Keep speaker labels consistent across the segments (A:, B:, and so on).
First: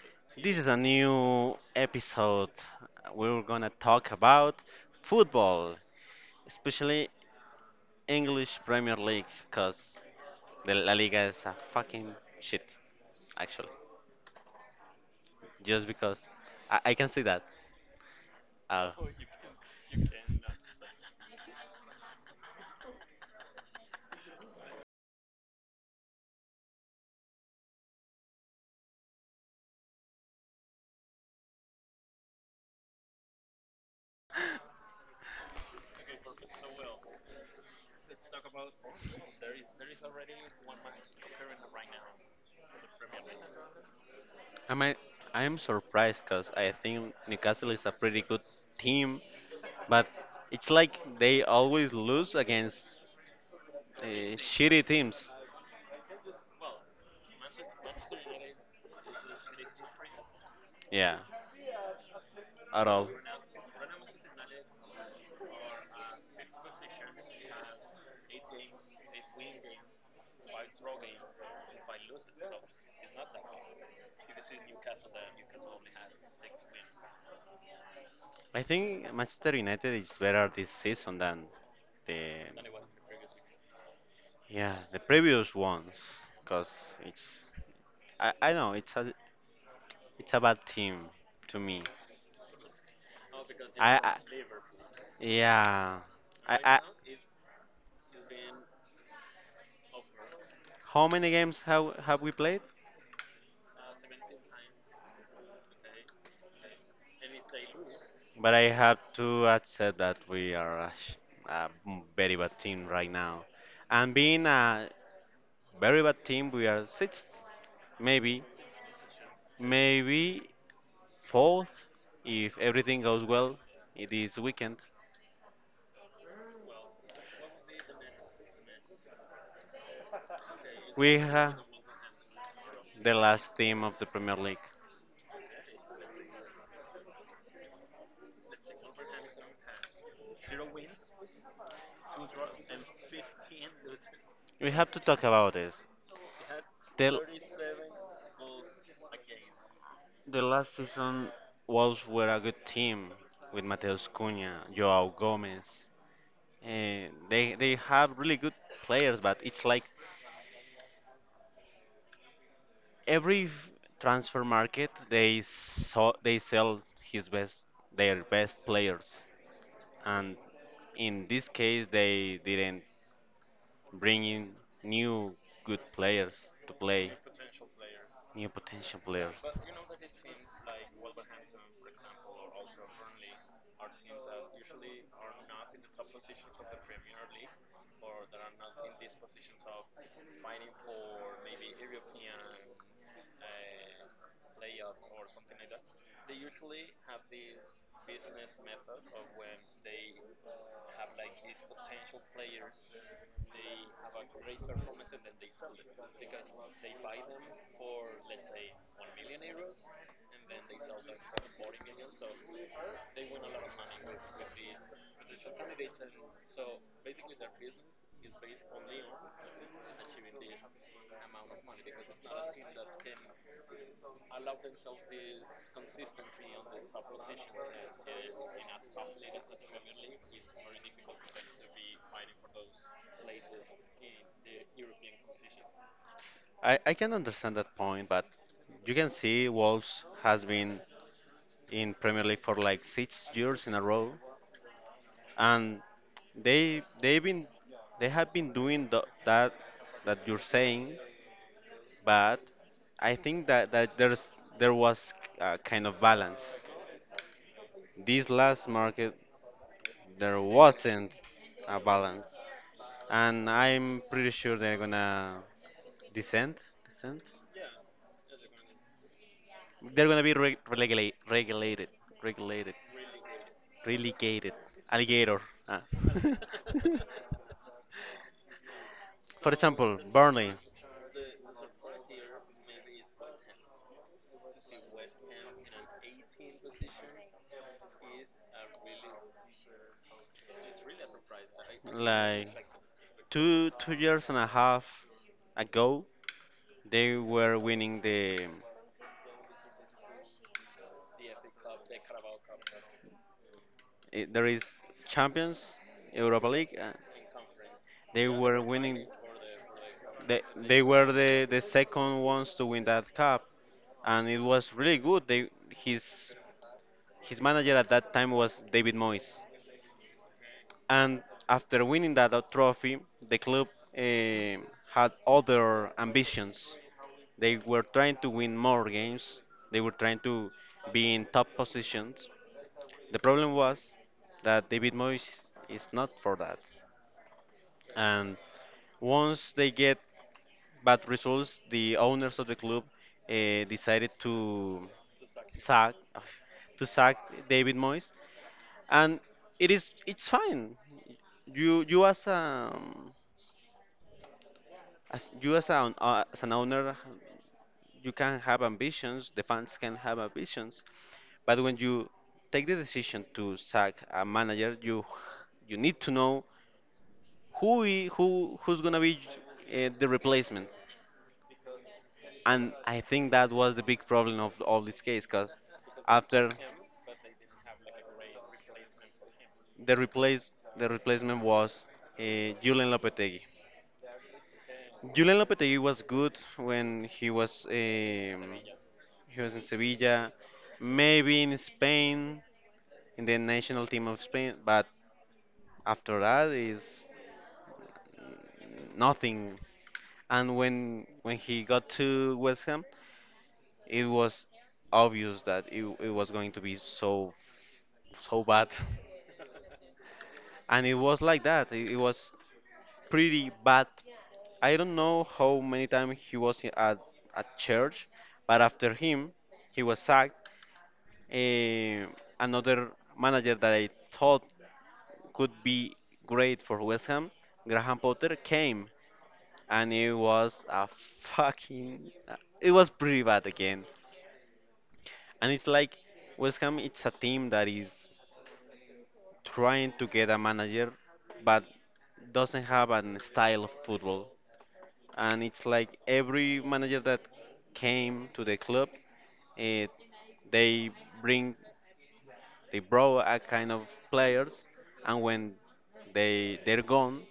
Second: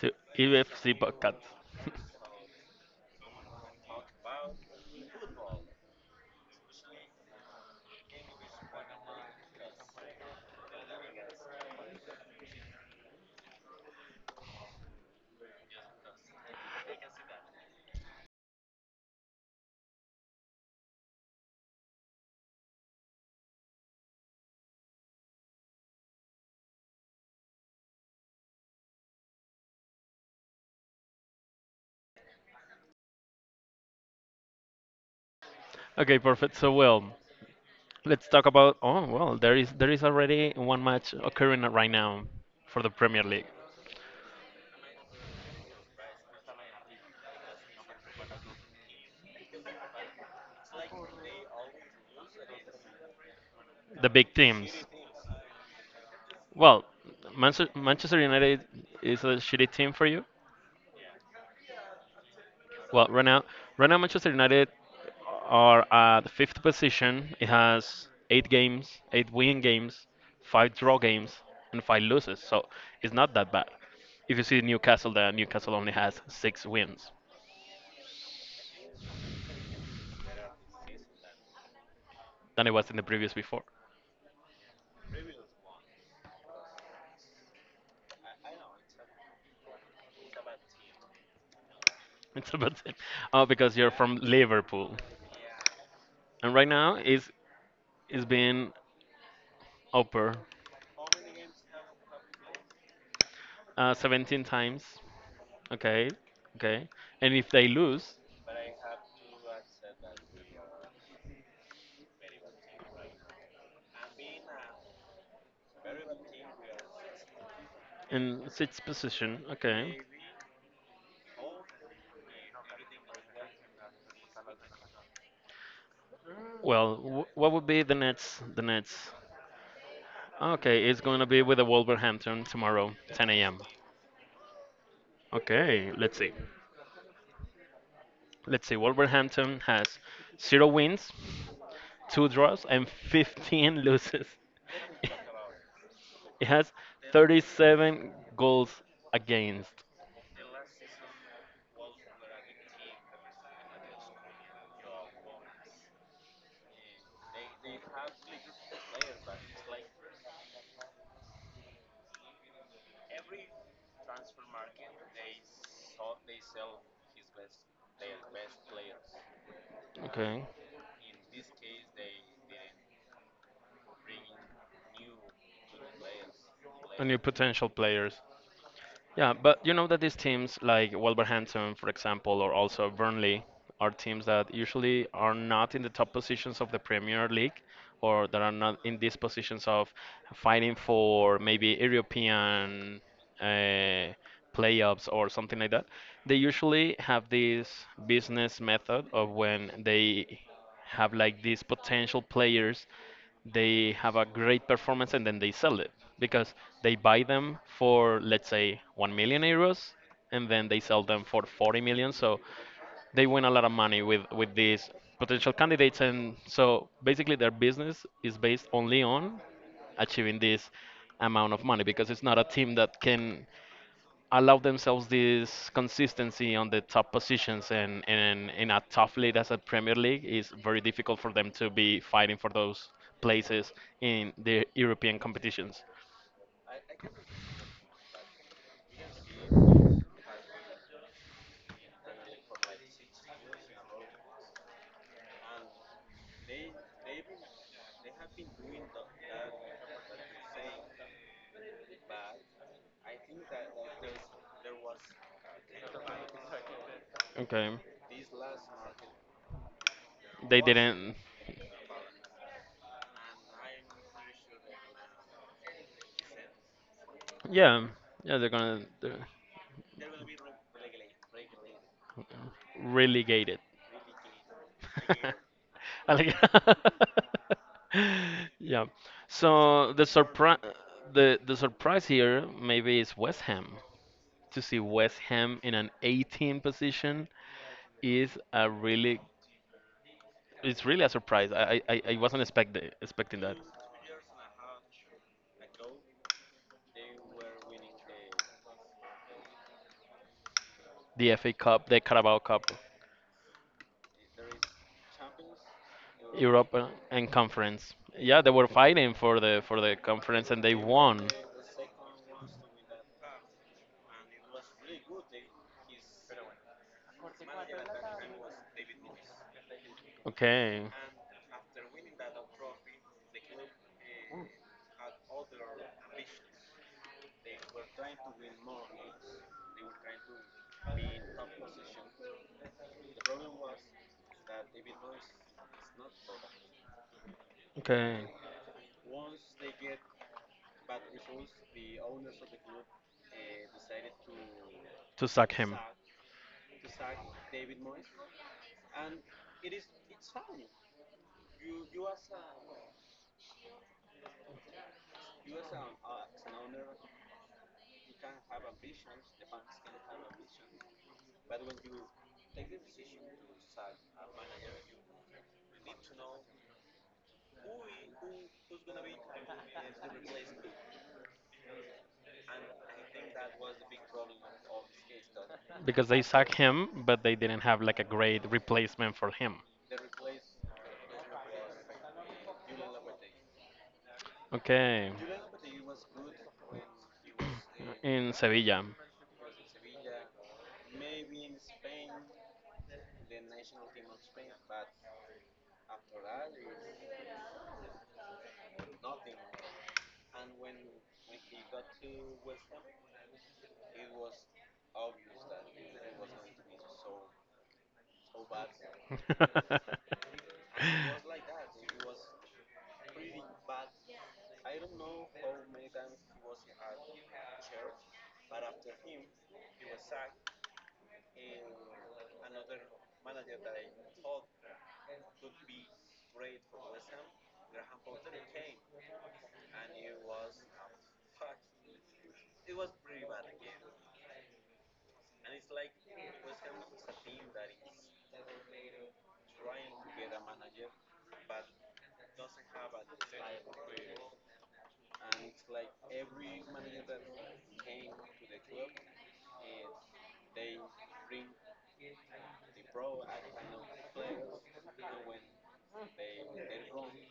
A: To
B: this is a
A: EFC podcast.
B: new episode. We're gonna talk about football, especially English Premier League, because the La Liga is a fucking shit, actually. Just because I can see that. Uh,
A: Okay, perfect. So well, let's talk about. Oh well, there is already one match occurring right now for the Premier League.
B: I might, I am surprised because I think Newcastle is a pretty good team, but it's like they always lose against
A: The big
B: uh, shitty
A: teams.
B: teams.
A: Well, Manchester United is a shitty team for you.
B: Yeah, at
A: Well,
B: all.
A: right now Manchester United are at the fifth position. It has eight games, eight win games, five draw games, and five losses. So it's not that bad. If you see Newcastle, that Newcastle only has six wins.
B: I think Manchester United is better this season than the
A: Than it was in the previous before.
B: yeah the previous ones because it's I know it's a bad team to me.
A: It's about it. Oh, because you're from
B: I
A: Liverpool.
B: yeah
A: And
B: I,
A: right
B: I
A: now is being upper
B: how many games have we played?
A: 17 times. Okay. Okay. And if they lose
B: But I have to accept that we are a, sh- a m- very bad team right now. And being a very bad team, we are sixth, maybe,
A: in sixth position, okay.
B: maybe fourth, if everything goes well this weekend.
A: Well, what would be the Nets? The Nets. Okay, it's
B: We
A: going to be
B: have
A: with the Wolverhampton tomorrow,
B: the
A: 10
B: last
A: a.m.
B: team of the Premier League.
A: Okay, let's see. Let's see. Wolverhampton has zero wins, two draws, and 15 losses.
B: We have to talk about this.
A: It has
B: The,
A: 37 goals against.
B: the last season, Wolves were a good team with Mateus Cunha, Joao Gomez. They have really good players, but it's like every transfer market they saw they sell his best their best players, and
A: Okay.
B: in this case they didn't bring in new good players to
A: And
B: play,
A: new potential players.
B: new potential
A: Yeah,
B: players.
A: but you know that these teams like Wolverhampton, for example, or also Burnley are teams that usually are not in the top positions of the Premier League or that are not in these positions of fighting for maybe European uh, playoffs or something like that. They usually have this business method of when they have like these potential players they have a great performance and then they sell it because they buy them for let's say 1 million euros and then they sell them for 40 million, so they win a lot of money with these potential candidates, and so basically their business is based only on achieving this amount of money because it's not a team that can allow themselves this consistency on the top positions, and in a tough league as a Premier League is very difficult for them to be fighting for those places in the European competitions.
B: I can understand that point, but you can see Wolves has been in Premier League for like 6 years in a row, and they they've been they have been doing the, that that you're saying, but I think that there was a kind of balance.
A: Okay.
B: This last market there
A: They
B: wasn't
A: didn't.
B: a balance, and I'm pretty sure they're gonna descend descend.
A: Yeah, yeah, they're
B: They're gonna be regulated.
A: relegated.
B: Relegated. Alligator. Ah.
A: I like- yeah.
B: For
A: So
B: example,
A: the
B: Burnley.
A: surprise, the surprise here maybe is West Ham. To see West Ham in an 18 position is a really, it's really a surprise. I wasn't
B: Like
A: expecting that.
B: two years and a half ago, they were winning the.
A: The FA Cup, the Carabao Cup,
B: Eh, There is Champions, Europa League.
A: Europa and Conference.
B: They
A: Yeah, they
B: were
A: were
B: winning.
A: fighting for the
B: They,
A: conference and they
B: they were
A: won.
B: the second ones to win that cup, and it was really good. They his manager at that time was David Moyes,
A: Okay.
B: and after winning that trophy, the club eh, had other ambitions. They were trying to win more games. They were trying to be in top positions. The problem was that David Moyes is not for that.
A: Okay.
B: And once they get but results, the owners of the club decided
A: To sack him.
B: sack to sack David Moyes, and it's fine. You, as a as you as an owner, you can have ambitions. The fans can have ambitions, but when you take the decision to sack a manager, you need to know who who's gonna be the replacement. And I think that was the big problem of all this case, because
A: Because they
B: after
A: sacked him, but they didn't have like a great replacement for him.
B: the replace the replacement was uh, Julian Lopetegui.
A: Okay.
B: Julian Lopetegui was good when he was
A: In
B: um,
A: Sevilla.
B: he was in Sevilla, maybe in Spain, in the national team of Spain. But after that is nothing. And when he got to West Ham, it was obvious that it was going to be so bad, and it was like that. It was pretty bad. I don't know how many times he was at church, but after him, he was sacked. Eh, another manager that I thought could be great for West Ham, Graham Potter, came, and it was a fucking. It was pretty bad again. And it's like West Ham, it's a team that is trying to get a manager but doesn't have an style of football, and it's like every manager that came to the club, eh, they bring they brought a kind of players, and when they're gone,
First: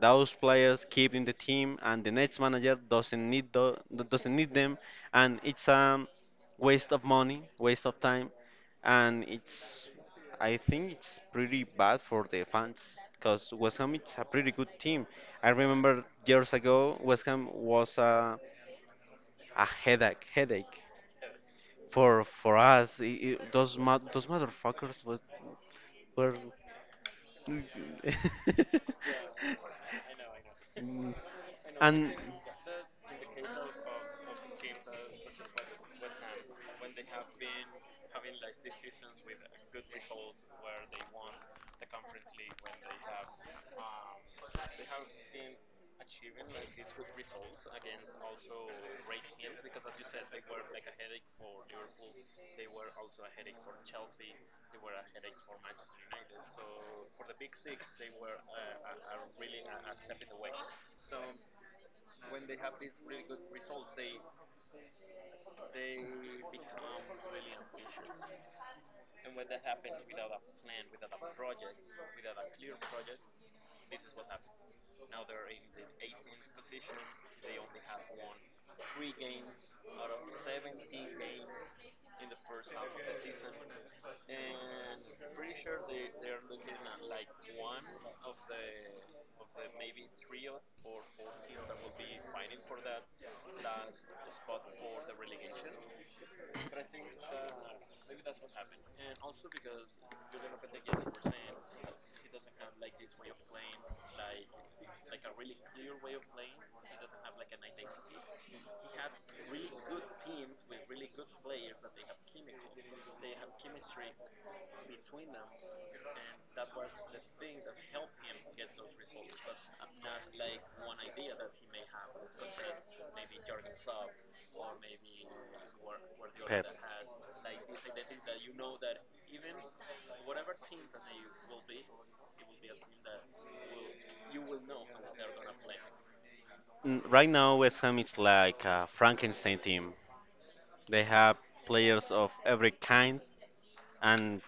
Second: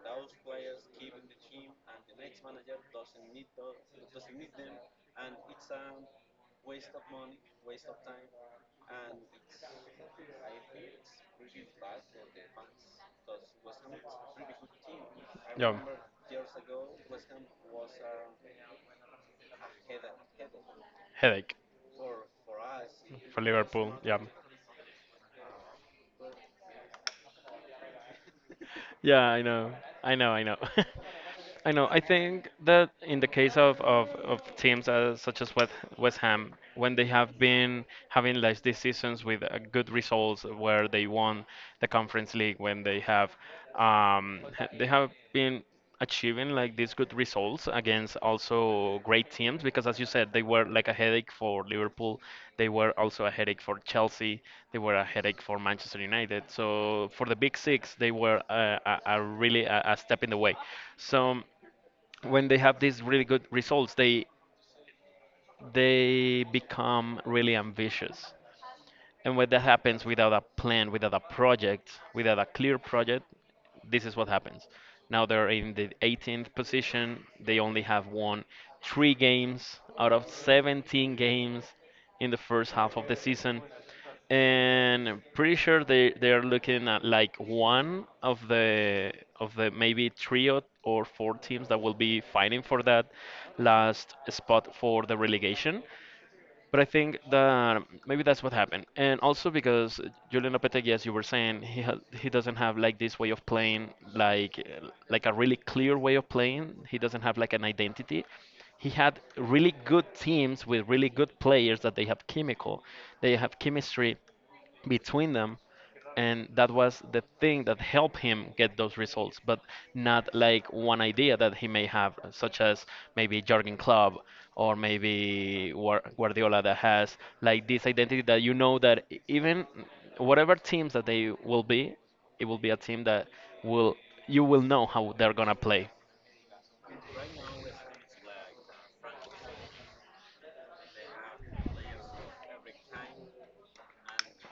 B: those players keep in the team, and the next manager doesn't need doesn't need them, and it's a waste of money, waste of time, and it's I think it's pretty bad for the fans because West Ham is a pretty good team. I
A: Yeah,
B: remember years ago West Ham was a headache
A: headache
B: for us. I
A: for
B: those
A: Liverpool. Yeah,
B: those motherfuckers was were. Mm.
A: yeah, I know, I know, I know. I know. I think that in the case of teams such as West, West Ham, when they have been having like these seasons with good results, where they won the Conference League, when they have they have been achieving like these good results against also great teams, because as you said they were like a headache for Liverpool, they were also a headache for Chelsea, they were a headache for Manchester United, so for the big six they were a, really a
B: and
A: step in the way. So when they have these really good results they become really ambitious, and when that happens without a plan, without a project, without a clear project, this is what happens. Now they're in the 18th position. They only have won three games out of 17 games in the first half of the season. And I'm pretty sure they're looking at like one of the maybe three or four teams that will be fighting for that last spot for the relegation. But I think that maybe that's what happened, and also because Julian Lopetegui, as you were saying, he doesn't have like this way of playing, like a really clear way of playing. He doesn't have like an identity. He had really good teams with really good players that they have chemical, they have chemistry, between them, and that was the thing that helped him get those results, but not like one idea that he may have, such as maybe Jorgen Klopp or maybe Guardiola, that has like this identity that you know that even whatever teams that they will be, it will be a team that will, you will know how they're going to play.
B: Right now, West Ham is like a Frankenstein team. They have players of every kind, and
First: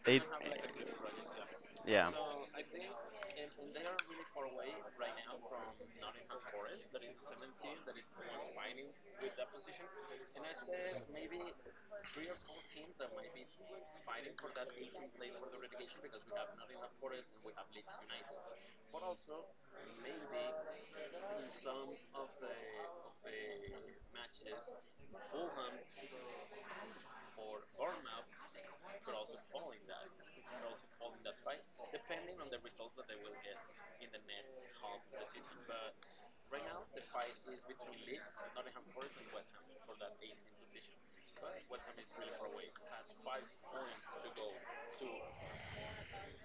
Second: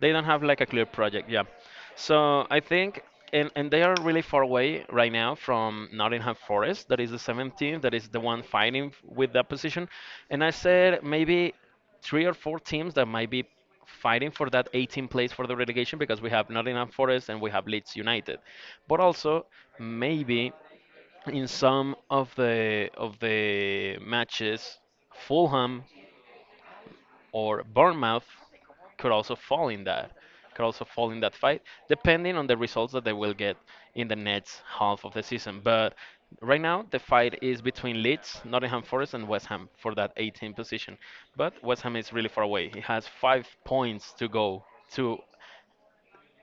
A: They
B: it,
A: don't have like a clear project, yeah.
B: yeah.
A: So I think, and they are really far away right now from Nottingham Forest, that is the seventh team, that is the one fighting with that position. And I said maybe three or four teams that might be fighting for that 18 place for the relegation because we have Nottingham Forest and we have Leeds United. But also maybe in some of the matches, Fulham or Bournemouth could also fall in that, could also fall in that fight, depending on the results that they will get in the next half of the season. But right now, the fight is between Leeds, Nottingham Forest, and West Ham for that 18 position. But West Ham is really far away. He has 5 points to go to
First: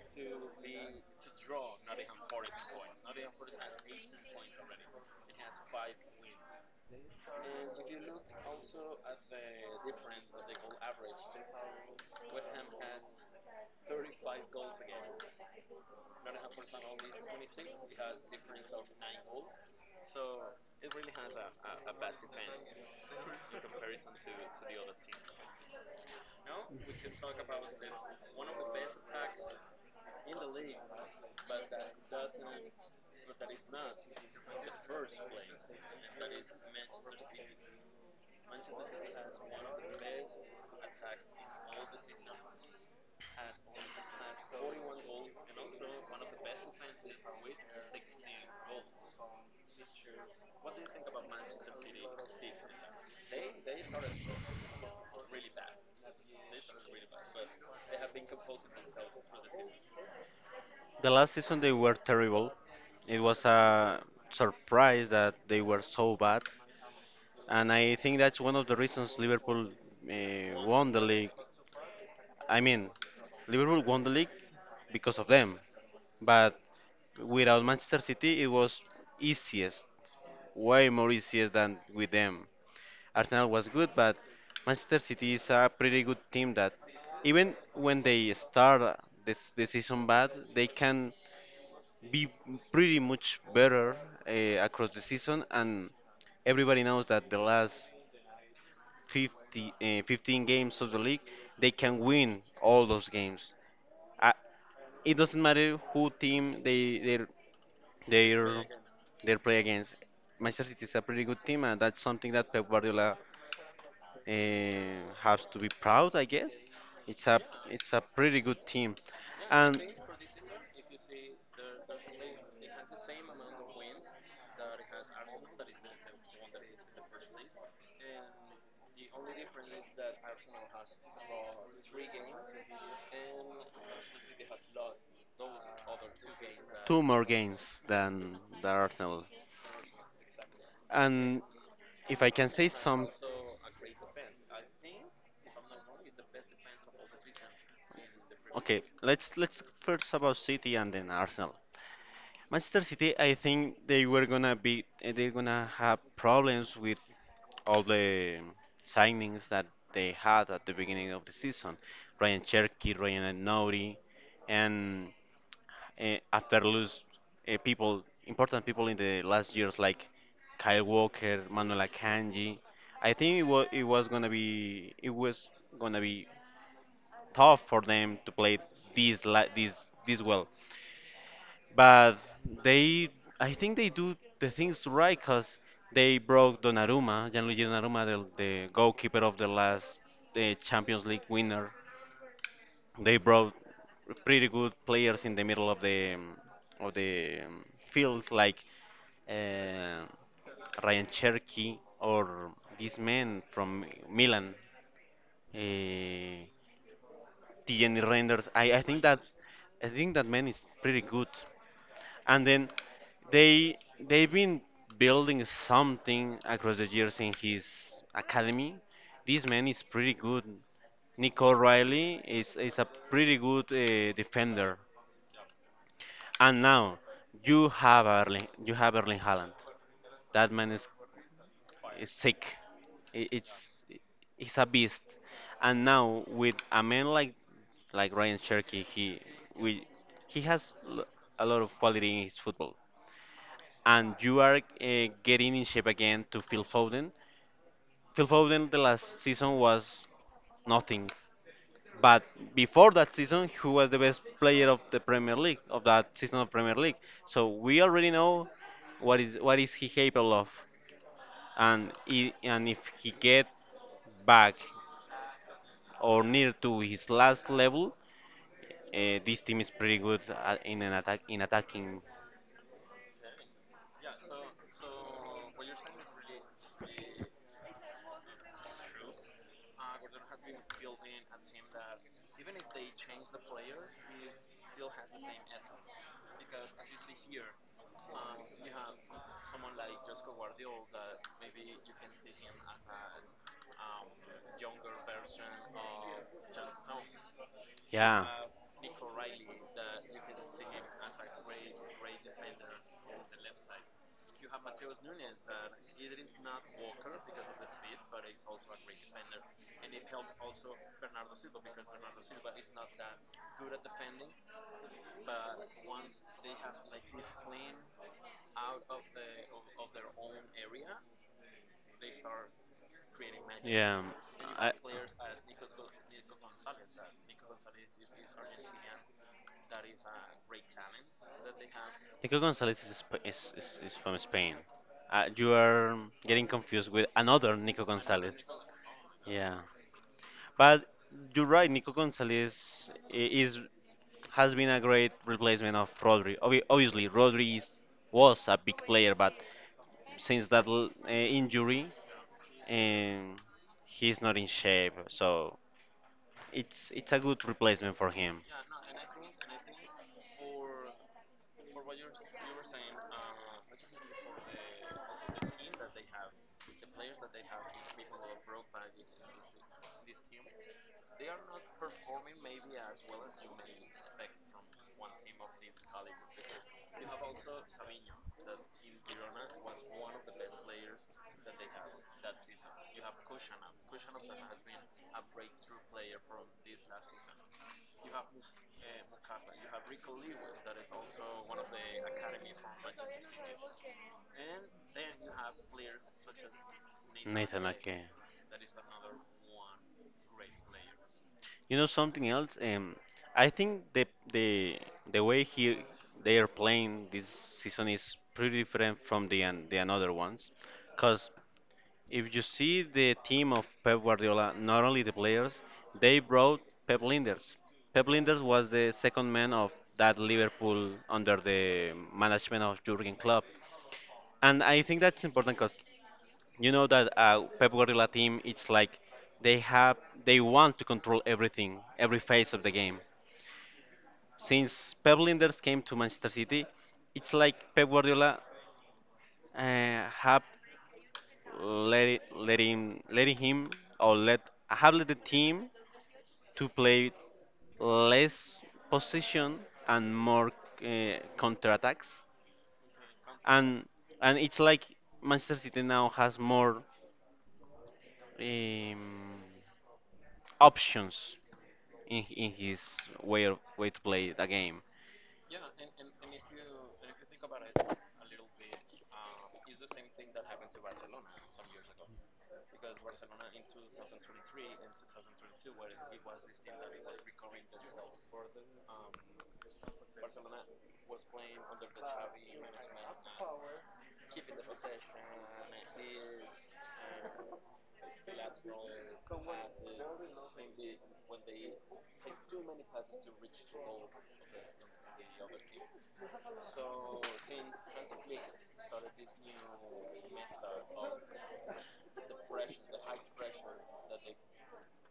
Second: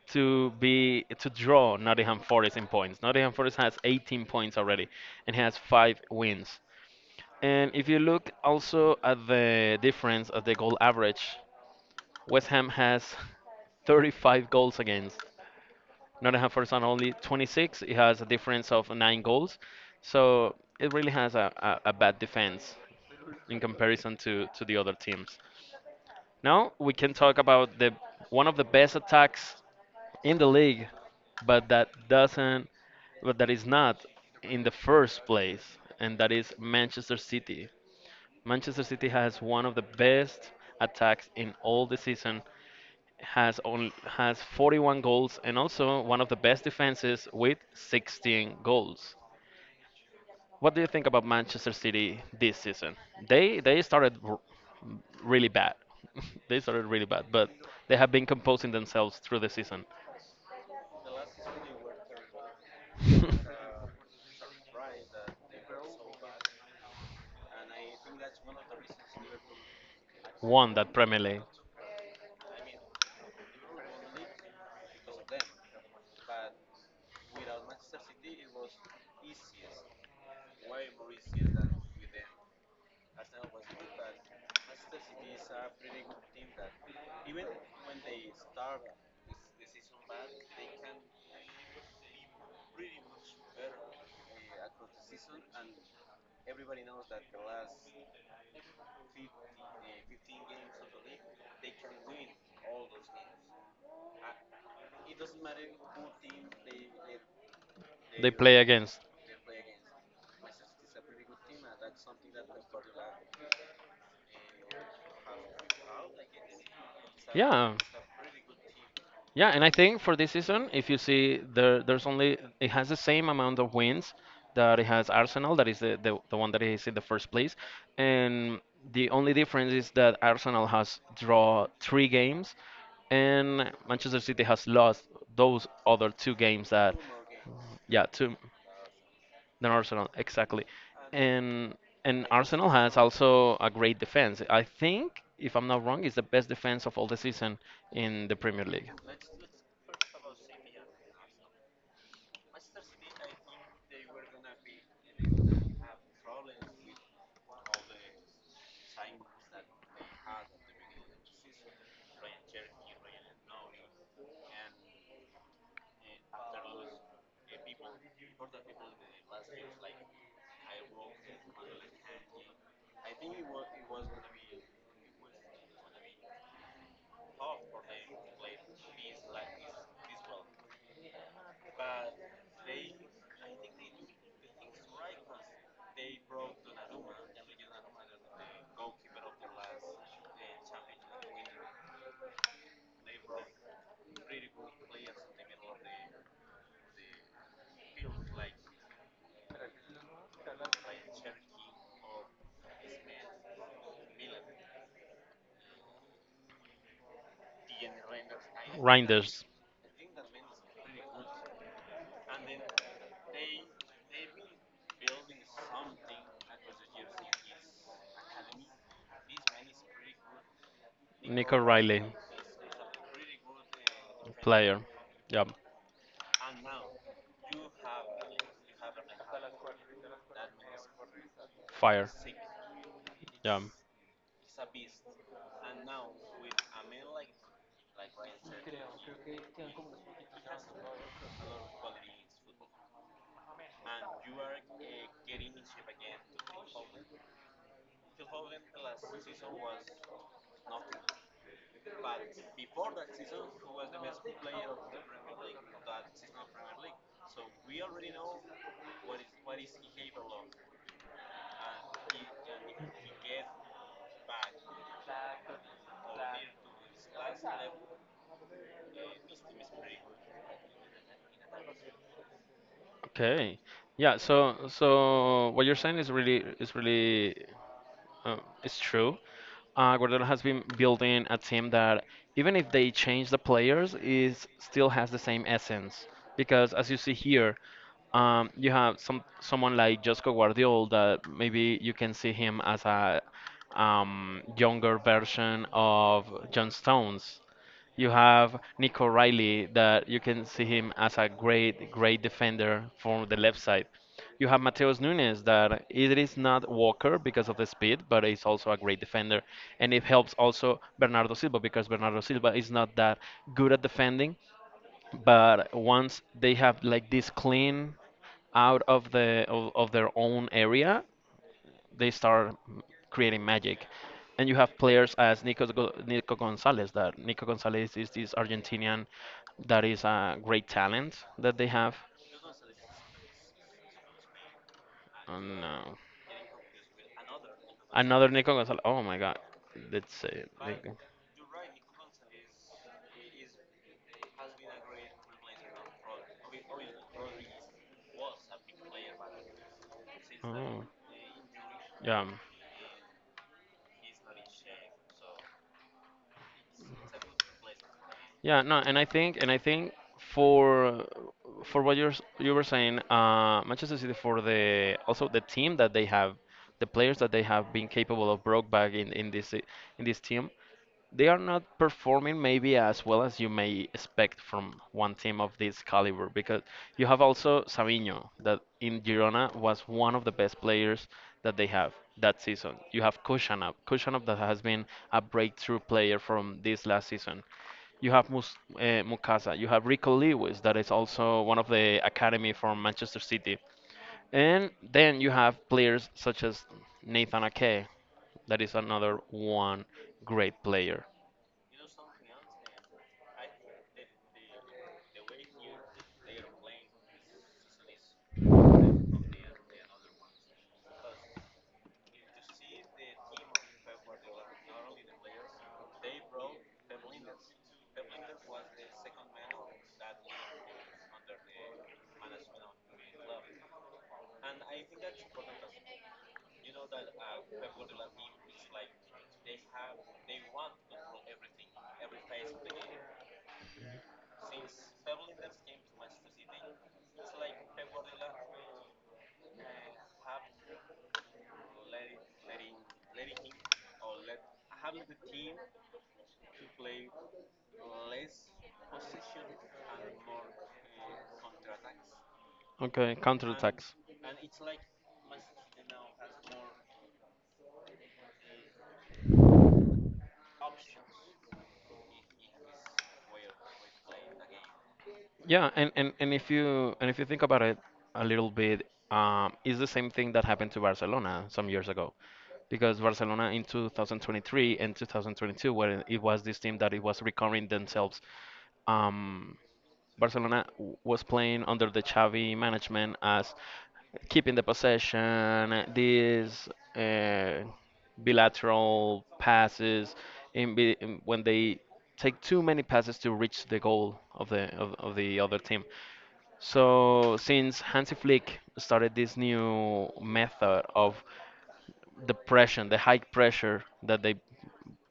A: to be to draw Nottingham Forest in points. Nottingham Forest has 18 points already and has five wins. And if you look also at the difference of the goal average, West Ham has 35 goals against. Nottingham Forest on only 26. It has a difference of 9 goals. So it really has a, a bad defense in comparison to the other teams. Now we can talk about the one of the best attacks in the league, but that doesn't, but that is not in the first place, and that is Manchester City. Manchester City has one of the best attacks in all the season, has 41 goals and also one of the best defenses with 16 goals. What do you think about Manchester City this season? They started really bad. They started really bad, but they have been composing themselves through the season.
B: The last season they were terrible. It was a surprise that they were so bad, and I think that's one of the reasons Liverpool
A: Won
B: won
A: that
B: the
A: Premier
B: league.
A: League.
B: I mean, Liverpool won the league because of them, but without Manchester City, it was easiest, way more easiest than with them. Arsenal was good, but Manchester City is a pretty good team that even when they start this the season bad, they can be pretty much better across the season. And everybody knows that the last 50, 15 games of the league, they can win all those games. Uh, it doesn't matter who team
A: They play
B: they
A: against.
B: they play against. Manchester City is a pretty good team, and that's something that Pep Guardiola has to be proud, I guess. It's a
A: Yeah,
B: it's a pretty good team,
A: yeah, and I
B: and
A: think for this season, if you see there, there's only it has the same amount of wins that it has Arsenal, that is the, the one that is in the first place, and the only difference is that Arsenal has draw three games, and Manchester City has lost those other two games that,
B: two more games
A: yeah, two
B: than the Arsenal.
A: than Arsenal exactly,
B: And
A: and
B: if
A: and
B: I can
A: Arsenal
B: say
A: has
B: some.
A: also a great defense. I think, if I'm not wrong, it's the best defense of all the season in the Premier
B: Okay,
A: League.
B: let's talk first about City and then Arsenal. Manchester City, I think they were gonna be, they're gonna have problems with all the signings that they had at the beginning of the season. Ryan Cherky, Ryan Nouri, and eh, after lose people important people in the last years like Kyle Walker, Manuel Akanji. I think it was gonna be it was gonna be tough for them to play this li- this well. But they, I think they do the things right because they broke Donnarumma, Gianluigi Donnarumma, the goalkeeper of the last Champions League winner. They brought pretty good players in the middle of the of the um, field, like uh, Ryan Cherky or this man from Milan. Uh, the Jenny renders. I think that,
A: Rangers,
B: I think that man is pretty good. And then they've been building something across the years in his academy. This man is pretty good. Nico
A: Nico Riley,
B: Riley is a pretty good defender.
A: player. Yeah,
B: And now you have Erling Haaland. That man
A: fire.
B: is sick. I-
A: Yeah.
B: It's he's a beast. And now with a man like Ryan Cherky, we he has a lot of quality in his football. And you are getting in shape again to Phil Foden. Phil Foden the last season was nothing. But before that season, he was the best player of the Premier League of that season of Premier League. So we already know what is he capable of, and and if he get back or near to his last level, this team is pretty good at, in an attack in attacking.
A: Okay. Yeah. So so what you're saying is really is really. Uh, it's true. Guardiola has been building a team that, even if they change the players, is still has the same essence. Because as you see here, you have someone like Josco Guardiola that maybe you can see him as a younger version of John Stones. You
B: Yeah,
A: have Nico Riley that you can see him as a great, great defender from the left side. You have Mateus Nunes that it is not Walker because of the speed, but he's also a great defender. And it helps also Bernardo Silva because Bernardo Silva is not that good at defending, but once they have like this clean out of the of their own area, they start creating magic.
B: yeah.
A: And you
B: I,
A: have players as Nico, Nico Gonzalez. That Nico Gonzalez is this Argentinian that is a great talent that they have.
B: Nico Gonzalez is, Sp- is from Spain. You
A: And, uh,
B: are getting confused with another Nico
A: Another
B: Gonzalez.
A: Nico Gonzalez. Oh my God.
B: Yeah.
A: Let's say it.
B: But
A: Nico.
B: you're right, Nico Gonzalez I- is has been a great replacement of Rodri. Obviously, Rodri was a big player, but since that
A: Oh.
B: injury,
A: Yeah,
B: and he's not in shape, so it's a good replacement for him.
A: yeah, no, and I think, for what you were saying, Manchester City for the also the team that they have, the players that they have been capable of broke back in in this team, they are not performing maybe as well as you may expect from one team of this caliber, because you have also Savinho that in Girona was one of the best players that they have that season. You have Kushanov, that has been a breakthrough player from this last season. You have Mukasa, you have Rico Lewis that is also one of the academy from Manchester City. And then you have players such as Nathan
B: Nathan
A: Ake
B: Ake.
A: that is another one great player.
B: You know something else? I think the the way he they are playing this season is pretty different from the another ones, cause if you see the team of Pep Guardiola, not only the players, they brought Pep Linders. Pep Linders was the second man of that Liverpool under the management of Jurgen Klopp. And I think that's important because you know that Pep Guardiola team, it's like they have they want to control everything, every phase of the game. Since Pep Linders came to Manchester City, it's like Pep Guardiola uh, have let him letting him or let have let the team to play less possession and more counter attacks,
A: Okay,
B: and
A: counterattacks.
B: and it's like Manchester City now has more um, options in his way to play the game.
A: Yeah, and if you think about it a little bit, it's the same thing that happened to Barcelona some years ago. Because Barcelona in 2023 and 2022, when it was this team that it was recovering themselves, um, Barcelona was playing under the Xavi management as keeping the possession, these uh, bilateral passes, when they take too many passes to reach the goal of the of the other team. So since Hansi Flick started this new method of the pressure, the high pressure that they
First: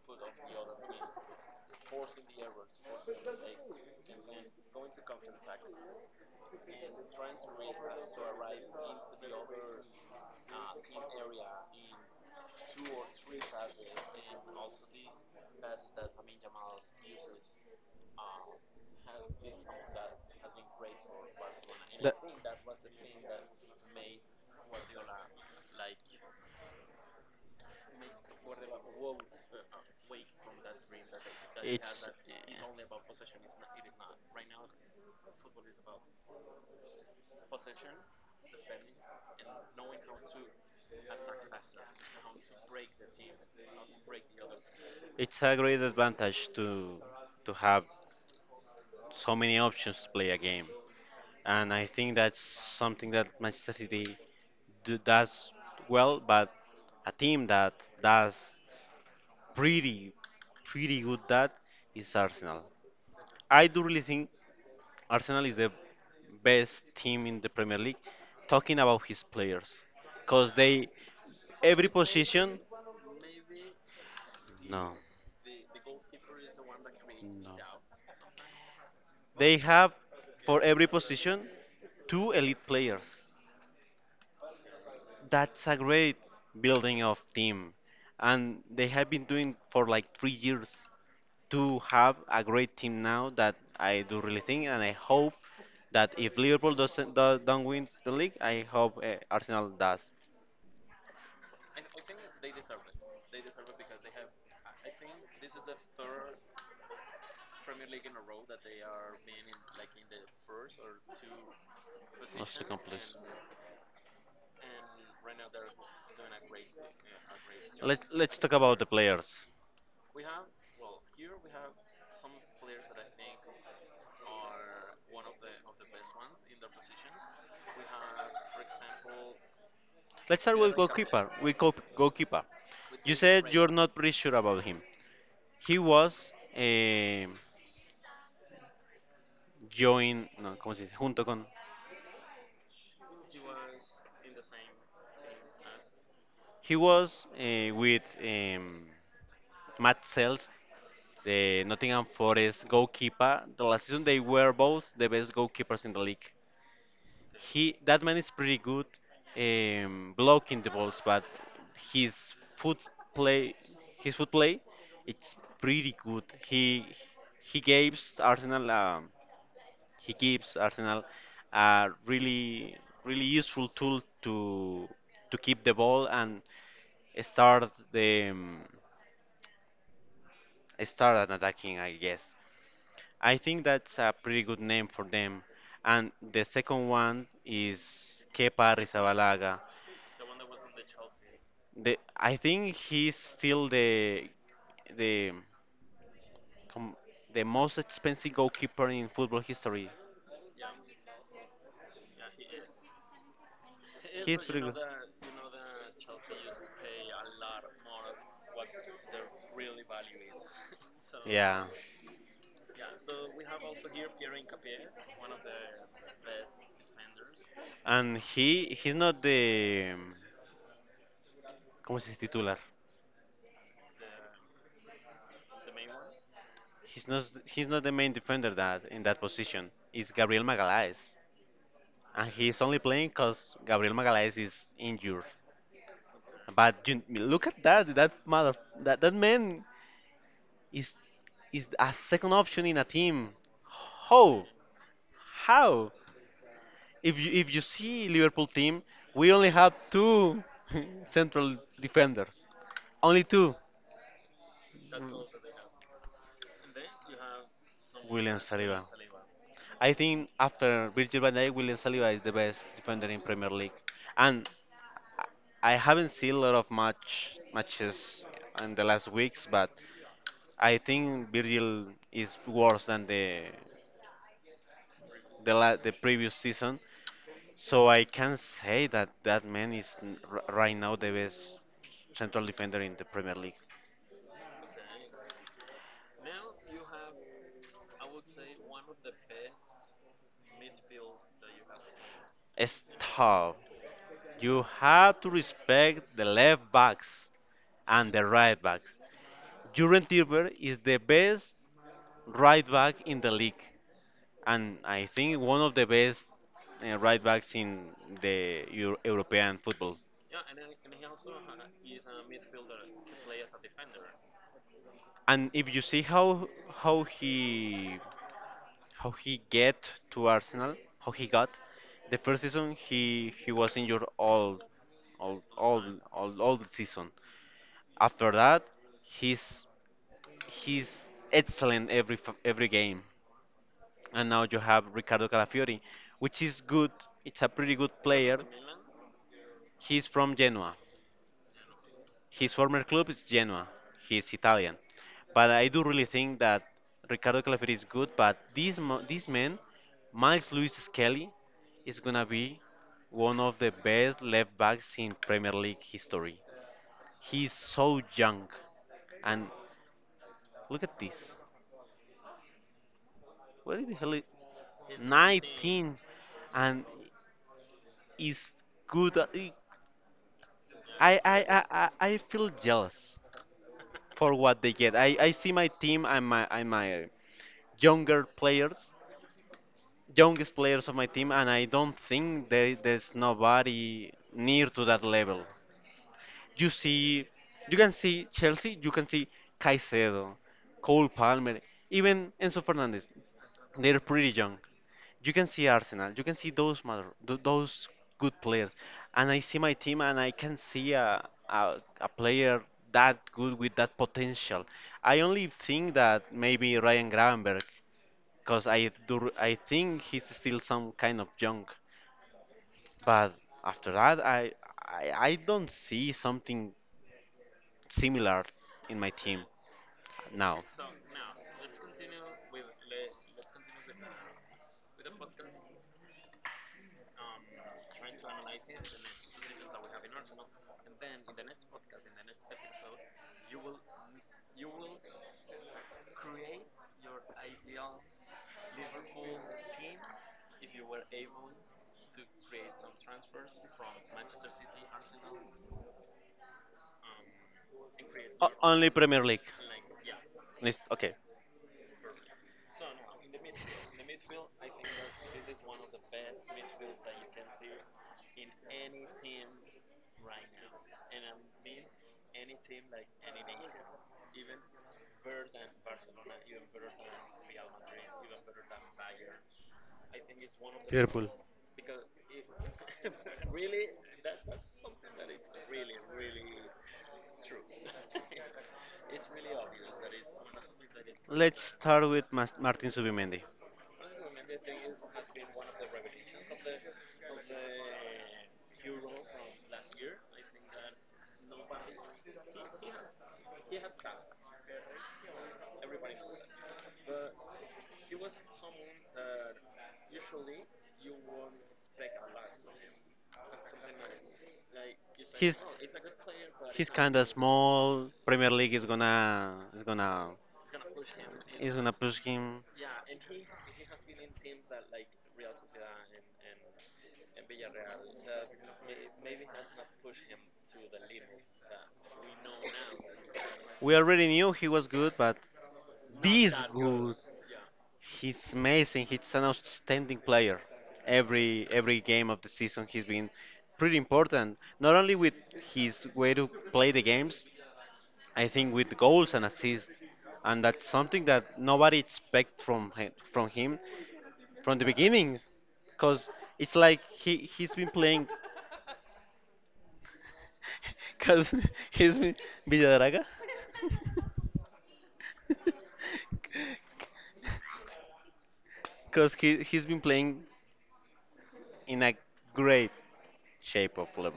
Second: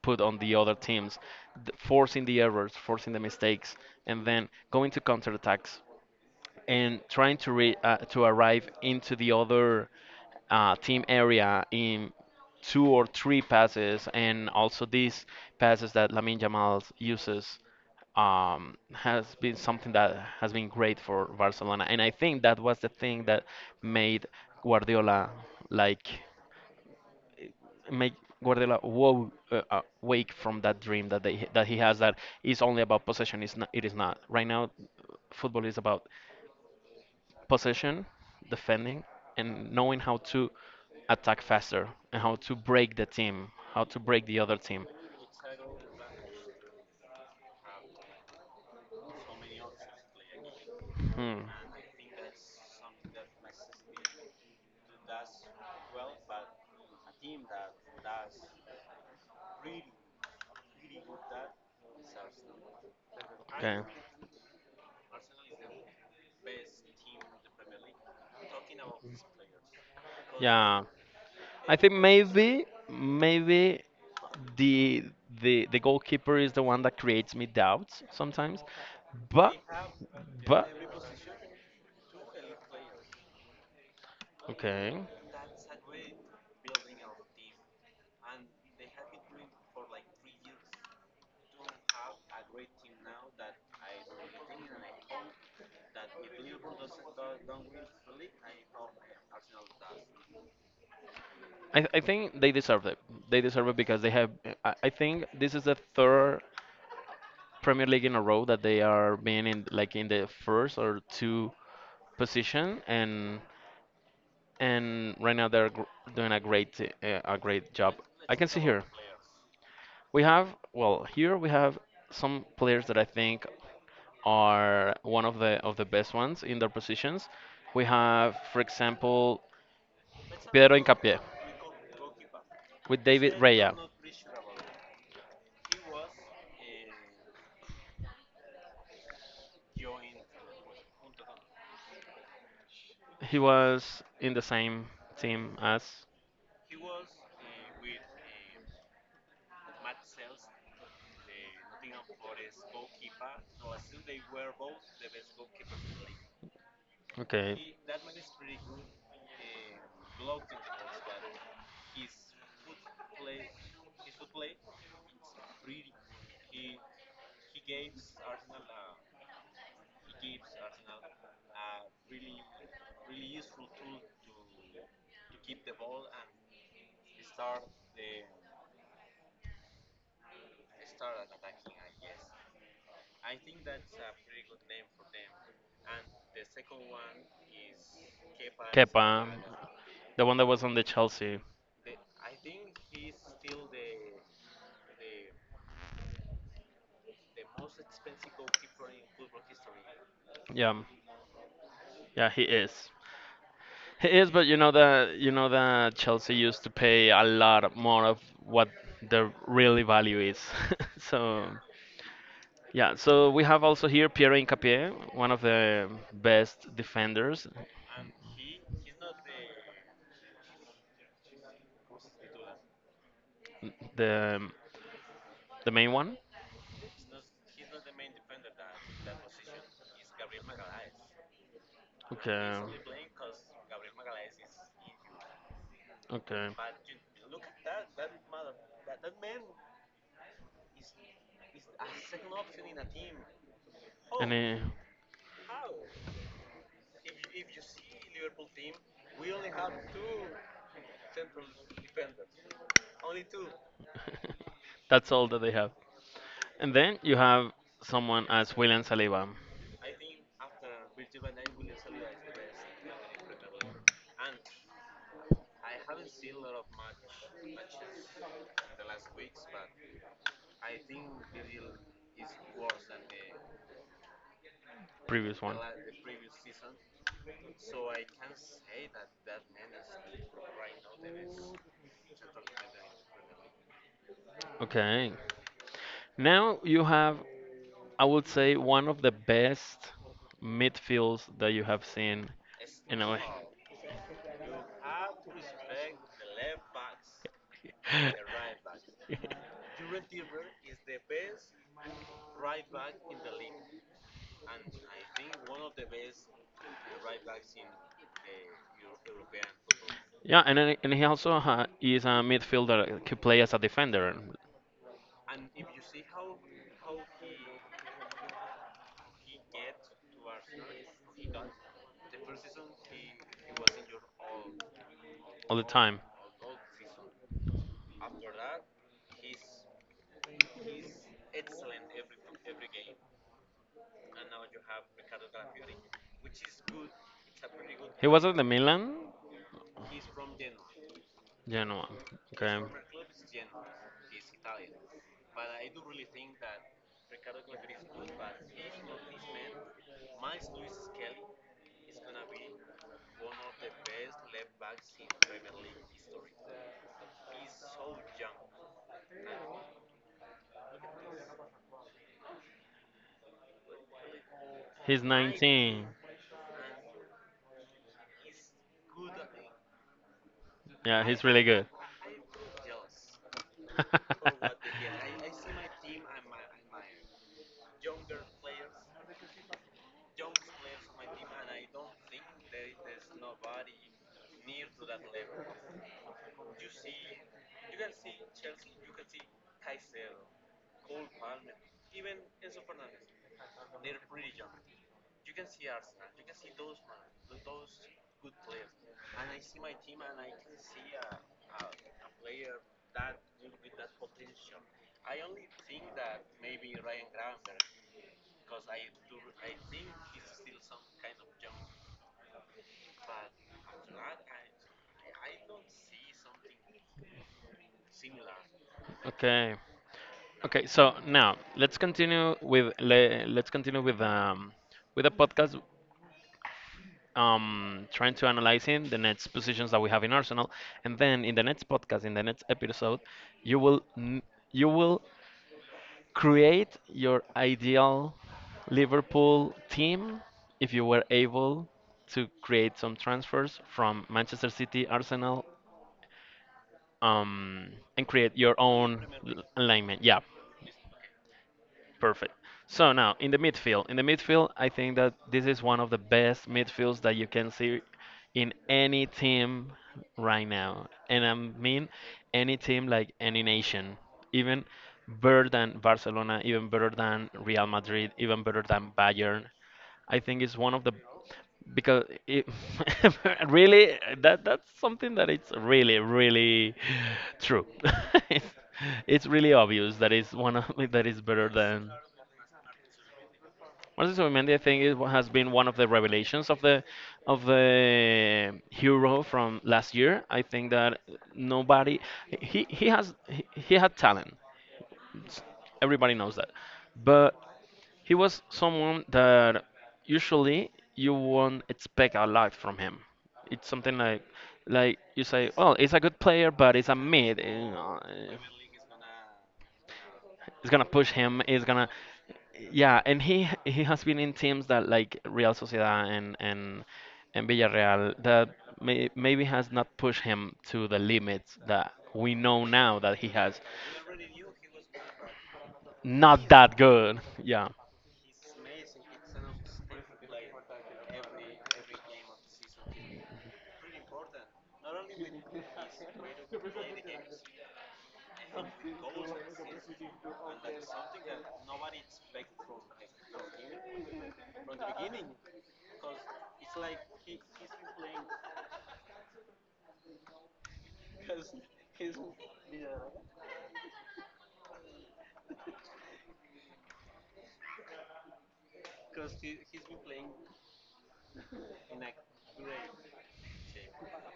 A: put on the other teams, forcing the errors, forcing the mistakes, and then going to counterattacks and trying to to arrive into the other team area in two or three passes, and also these passes that Lamine Yamal uses has been something that has been great for Barcelona, and I think that was the thing that made Guardiola like make Guardiola woke wake from that dream that they that he has
B: It's
A: that is only about possession. It's not. It is not. Right now, football is about possession, defending, and knowing how to attack faster and how to break the team, how to break the other team.
B: a great advantage to have so many options to play a game,
A: Hmm.
B: and I think that's something that Manchester City does well. But a team that does pretty pretty good, that is Arsenal. I
A: Okay.
B: do really think Arsenal is the best team in the Premier League. Talking about his players, cause
A: Yeah.
B: they
A: I
B: every
A: think
B: position.
A: maybe
B: No,
A: the the goalkeeper is the one that creates me
B: no.
A: doubts sometimes. But
B: They have for
A: but
B: every position two elite players.
A: okay.
B: That's a great building of team, and they have been doing for like 3 years to have a great team now. That I do really think, and I hope that if Liverpool doesn't do, don't win the league, I hope Arsenal does.
A: I think they deserve it. They deserve it because they have. I think this is the third Premier League in a row that they are being in like in the first or two
B: One second.
A: position, and right now doing a great job.
B: Let's
A: I can
B: talk
A: see
B: about
A: here
B: the players.
A: we have well here we have some players that I think are one of the best ones in their positions. We have, for example,
B: Let's start
A: Pedro
B: with
A: Hincapié
B: goalkeeper. We goalkeeper,
A: with
B: you
A: David
B: said
A: Raya.
B: you're not pretty sure about him. He was eh, joined, no, ¿cómo se dice? Junto con,
A: He was in the same team as.
B: he was with Matt Sells, the Nottingham Forest goalkeeper. The last season they were both the best goalkeepers in the league.
A: Okay.
B: He that man is pretty good, blocking the balls, but his foot play his foot play it's pretty good. He gives Arsenal, he gives Arsenal a really useful tool to keep the ball and start the start an attacking. I think that's a pretty good name for them. And the second one is Kepa
A: Kepa,
B: Arrizabalaga.
A: the one that was on the Chelsea.
B: The I think he's still the the com- the most expensive goalkeeper in football history.
A: Yeah, yeah, he is. He is,
B: He's
A: but
B: pretty good.
A: you know that Chelsea used to pay a lot more of what the really value is. so
B: Yeah,
A: yeah. Yeah, so we have also here Pierre Incapié, one of the best defenders,
B: and he's not the ¿cómo se dice titular?
A: the the main one.
B: He's not the main defender that in that position. It's Gabriel Magalhaes, and
A: Okay.
B: he's only playing because Gabriel Magalhaes is injured.
A: Okay.
B: But you look at that. That mother. That man is a second option in a team.
A: And
B: How? How? If you see Liverpool team, we only have two central defenders. Only two.
A: uh, that's all that they have. And then you have someone
B: William
A: as William
B: Saliba.
A: Saliba,
B: I think after Virgil van Dijk, William Saliba is the best defender in Premier League. And I haven't seen a lot of matches in the last weeks, but I think Virgil is worse than
A: previous
B: the
A: one.
B: la the previous season, so I can say that that man is n- r right now the best central defender in the Premier League.
A: Okay. Now you have, I would say, one of the best midfields that you have seen in a way.
B: Stop. You have to respect the left backs and the right backs. Jurgen Timber is the best right back in the league, and I think one of the best right backs in the European football.
A: Yeah, and then, and he also is a midfielder that can play as a defender.
B: And if you see how he how he get to Arsenal, how he got the first season, he was injured all
A: All the
B: all
A: time.
B: all the season. After that, he's he's excellent every game. And now you have Ricardo Calafiori, which is good. It's a pretty good
A: He was at
B: player.
A: the Milan,
B: He's from Genoa.
A: Genoa.
B: His
A: Okay.
B: former club is Genoa. He's Italian, but I do really think that Ricardo Calafiotti is good. But this man, Miles Lewis Skelly, is gonna be one of the best left backs in Premier League history. He's so young, and look at this. What the hell? Is
A: He's 19.
B: 19, and is good.
A: Yeah,
B: I
A: he's
B: I
A: really
B: I
A: good.
B: I I feel jealous for what they get. I see my team and my younger players, youngest players of my team, and I don't think they, there's nobody near to that level. You see, you can see Chelsea, you can see Caicedo, Cole Palmer, even Enzo Fernandez. They're pretty young. You can see Arsenal, you can see those mother, those good players, and I see my team, and I can see a player that good with that potential. I only think that maybe Ryan Gravenberg, cause I do, I think he's still some kind of junk. But after that, I don't see something similar in my team
A: Okay.
B: now.
A: Okay, so now let's continue with the podcast trying to analyzing the next positions that we have in Arsenal and then in the next podcast in the next episode you will n- you will create your ideal Liverpool team if you were able to create some transfers from Manchester City, Arsenal, um, and create your
B: Only
A: own
B: Premier League.
A: alignment. Yeah,
B: List- okay.
A: perfect. So now in the midfield, I think that this is one of the best midfields that you can see in any team right now, and I mean any team like any nation, even better than Barcelona, even better than Real Madrid, even better than Bayern. I think it's one of the because it really that that's something that it's really really true. it's, it's really obvious that is one of that is better
B: Let's
A: than
B: start with Martin Subimendi.
A: Martin Zubimendi. I think it has been one of the revelations of the hero from last year. I think that nobody he had talent everybody knows that, but he was someone that usually you won't expect a lot from him. It's something like you say, well, he's a good player, but he's a
B: Of
A: mid. You know,
B: small. Premier League is
A: it's gonna push him. It's gonna
B: gonna push him.
A: yeah, and he has been in teams that like Real Sociedad and and Villarreal that maybe has not pushed him to the limits that we know now that he has.
B: We already knew he was good, but
A: Not
B: this
A: that
B: good,
A: good. Yeah.
B: he's amazing. He's an outstanding player. Every game of the season, he's been pretty important. Not only with his way to play the games, I think with goals and assists, and that's something that nobody expects from him, from the beginning, because it's like he's been playing because he's been Villaraga because he's been playing in a great shape of form.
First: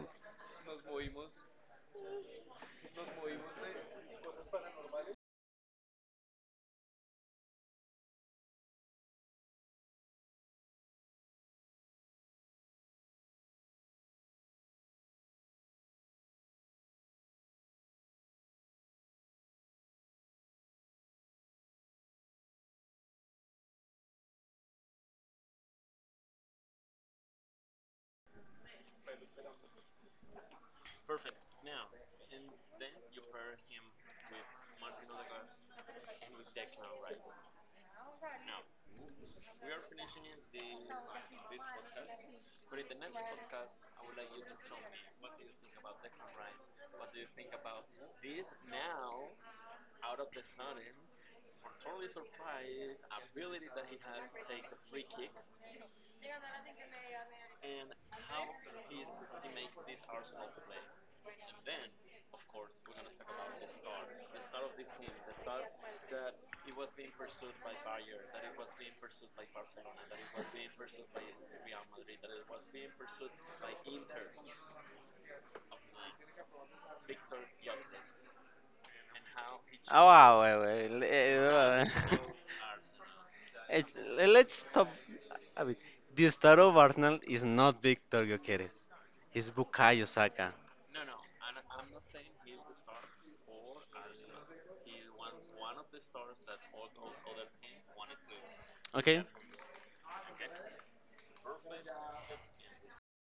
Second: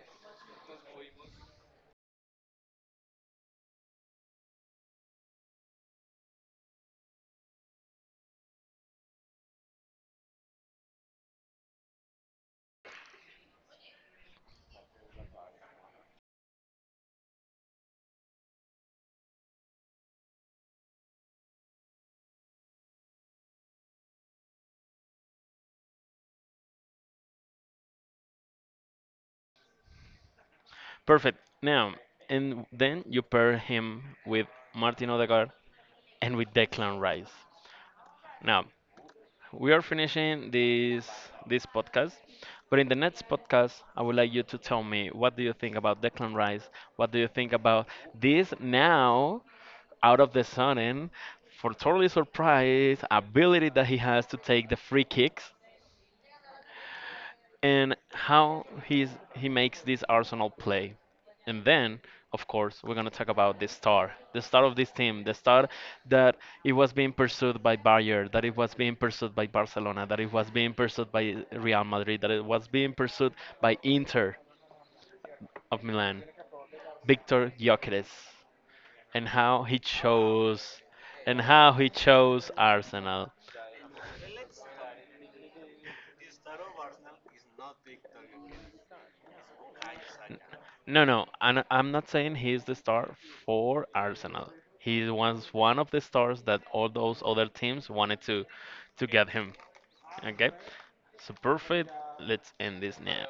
A: Perfect. Now, and then you pair him with Martin Odegaard and with Declan Rice. Now, we are finishing this this podcast, but in the next podcast, I would like you to tell me, what do you think about Declan Rice? What do you think about this now out of the sudden for totally surprise ability that he has to take the free kicks and how he makes this Arsenal play. And then, of course, we're gonna talk about the star of this team, the star that it was being pursued by Bayern, that it was being pursued by Barcelona, that it was being pursued by Real Madrid, that it was being pursued by Inter of Milan, Victor Gyökeres, and how he
B: Oh wow,
A: chose,
B: wait, wait,
A: and how he chose Arsenal.
B: it's, let's stop a bit. The star of Arsenal is not Victor Gyökeres, it's Bukayo Saka.
A: No, no, I'm not saying he's the star for Arsenal. He was one of the stars that all those other teams wanted to
B: Okay,
A: get him. Okay, so perfect. Let's end this now.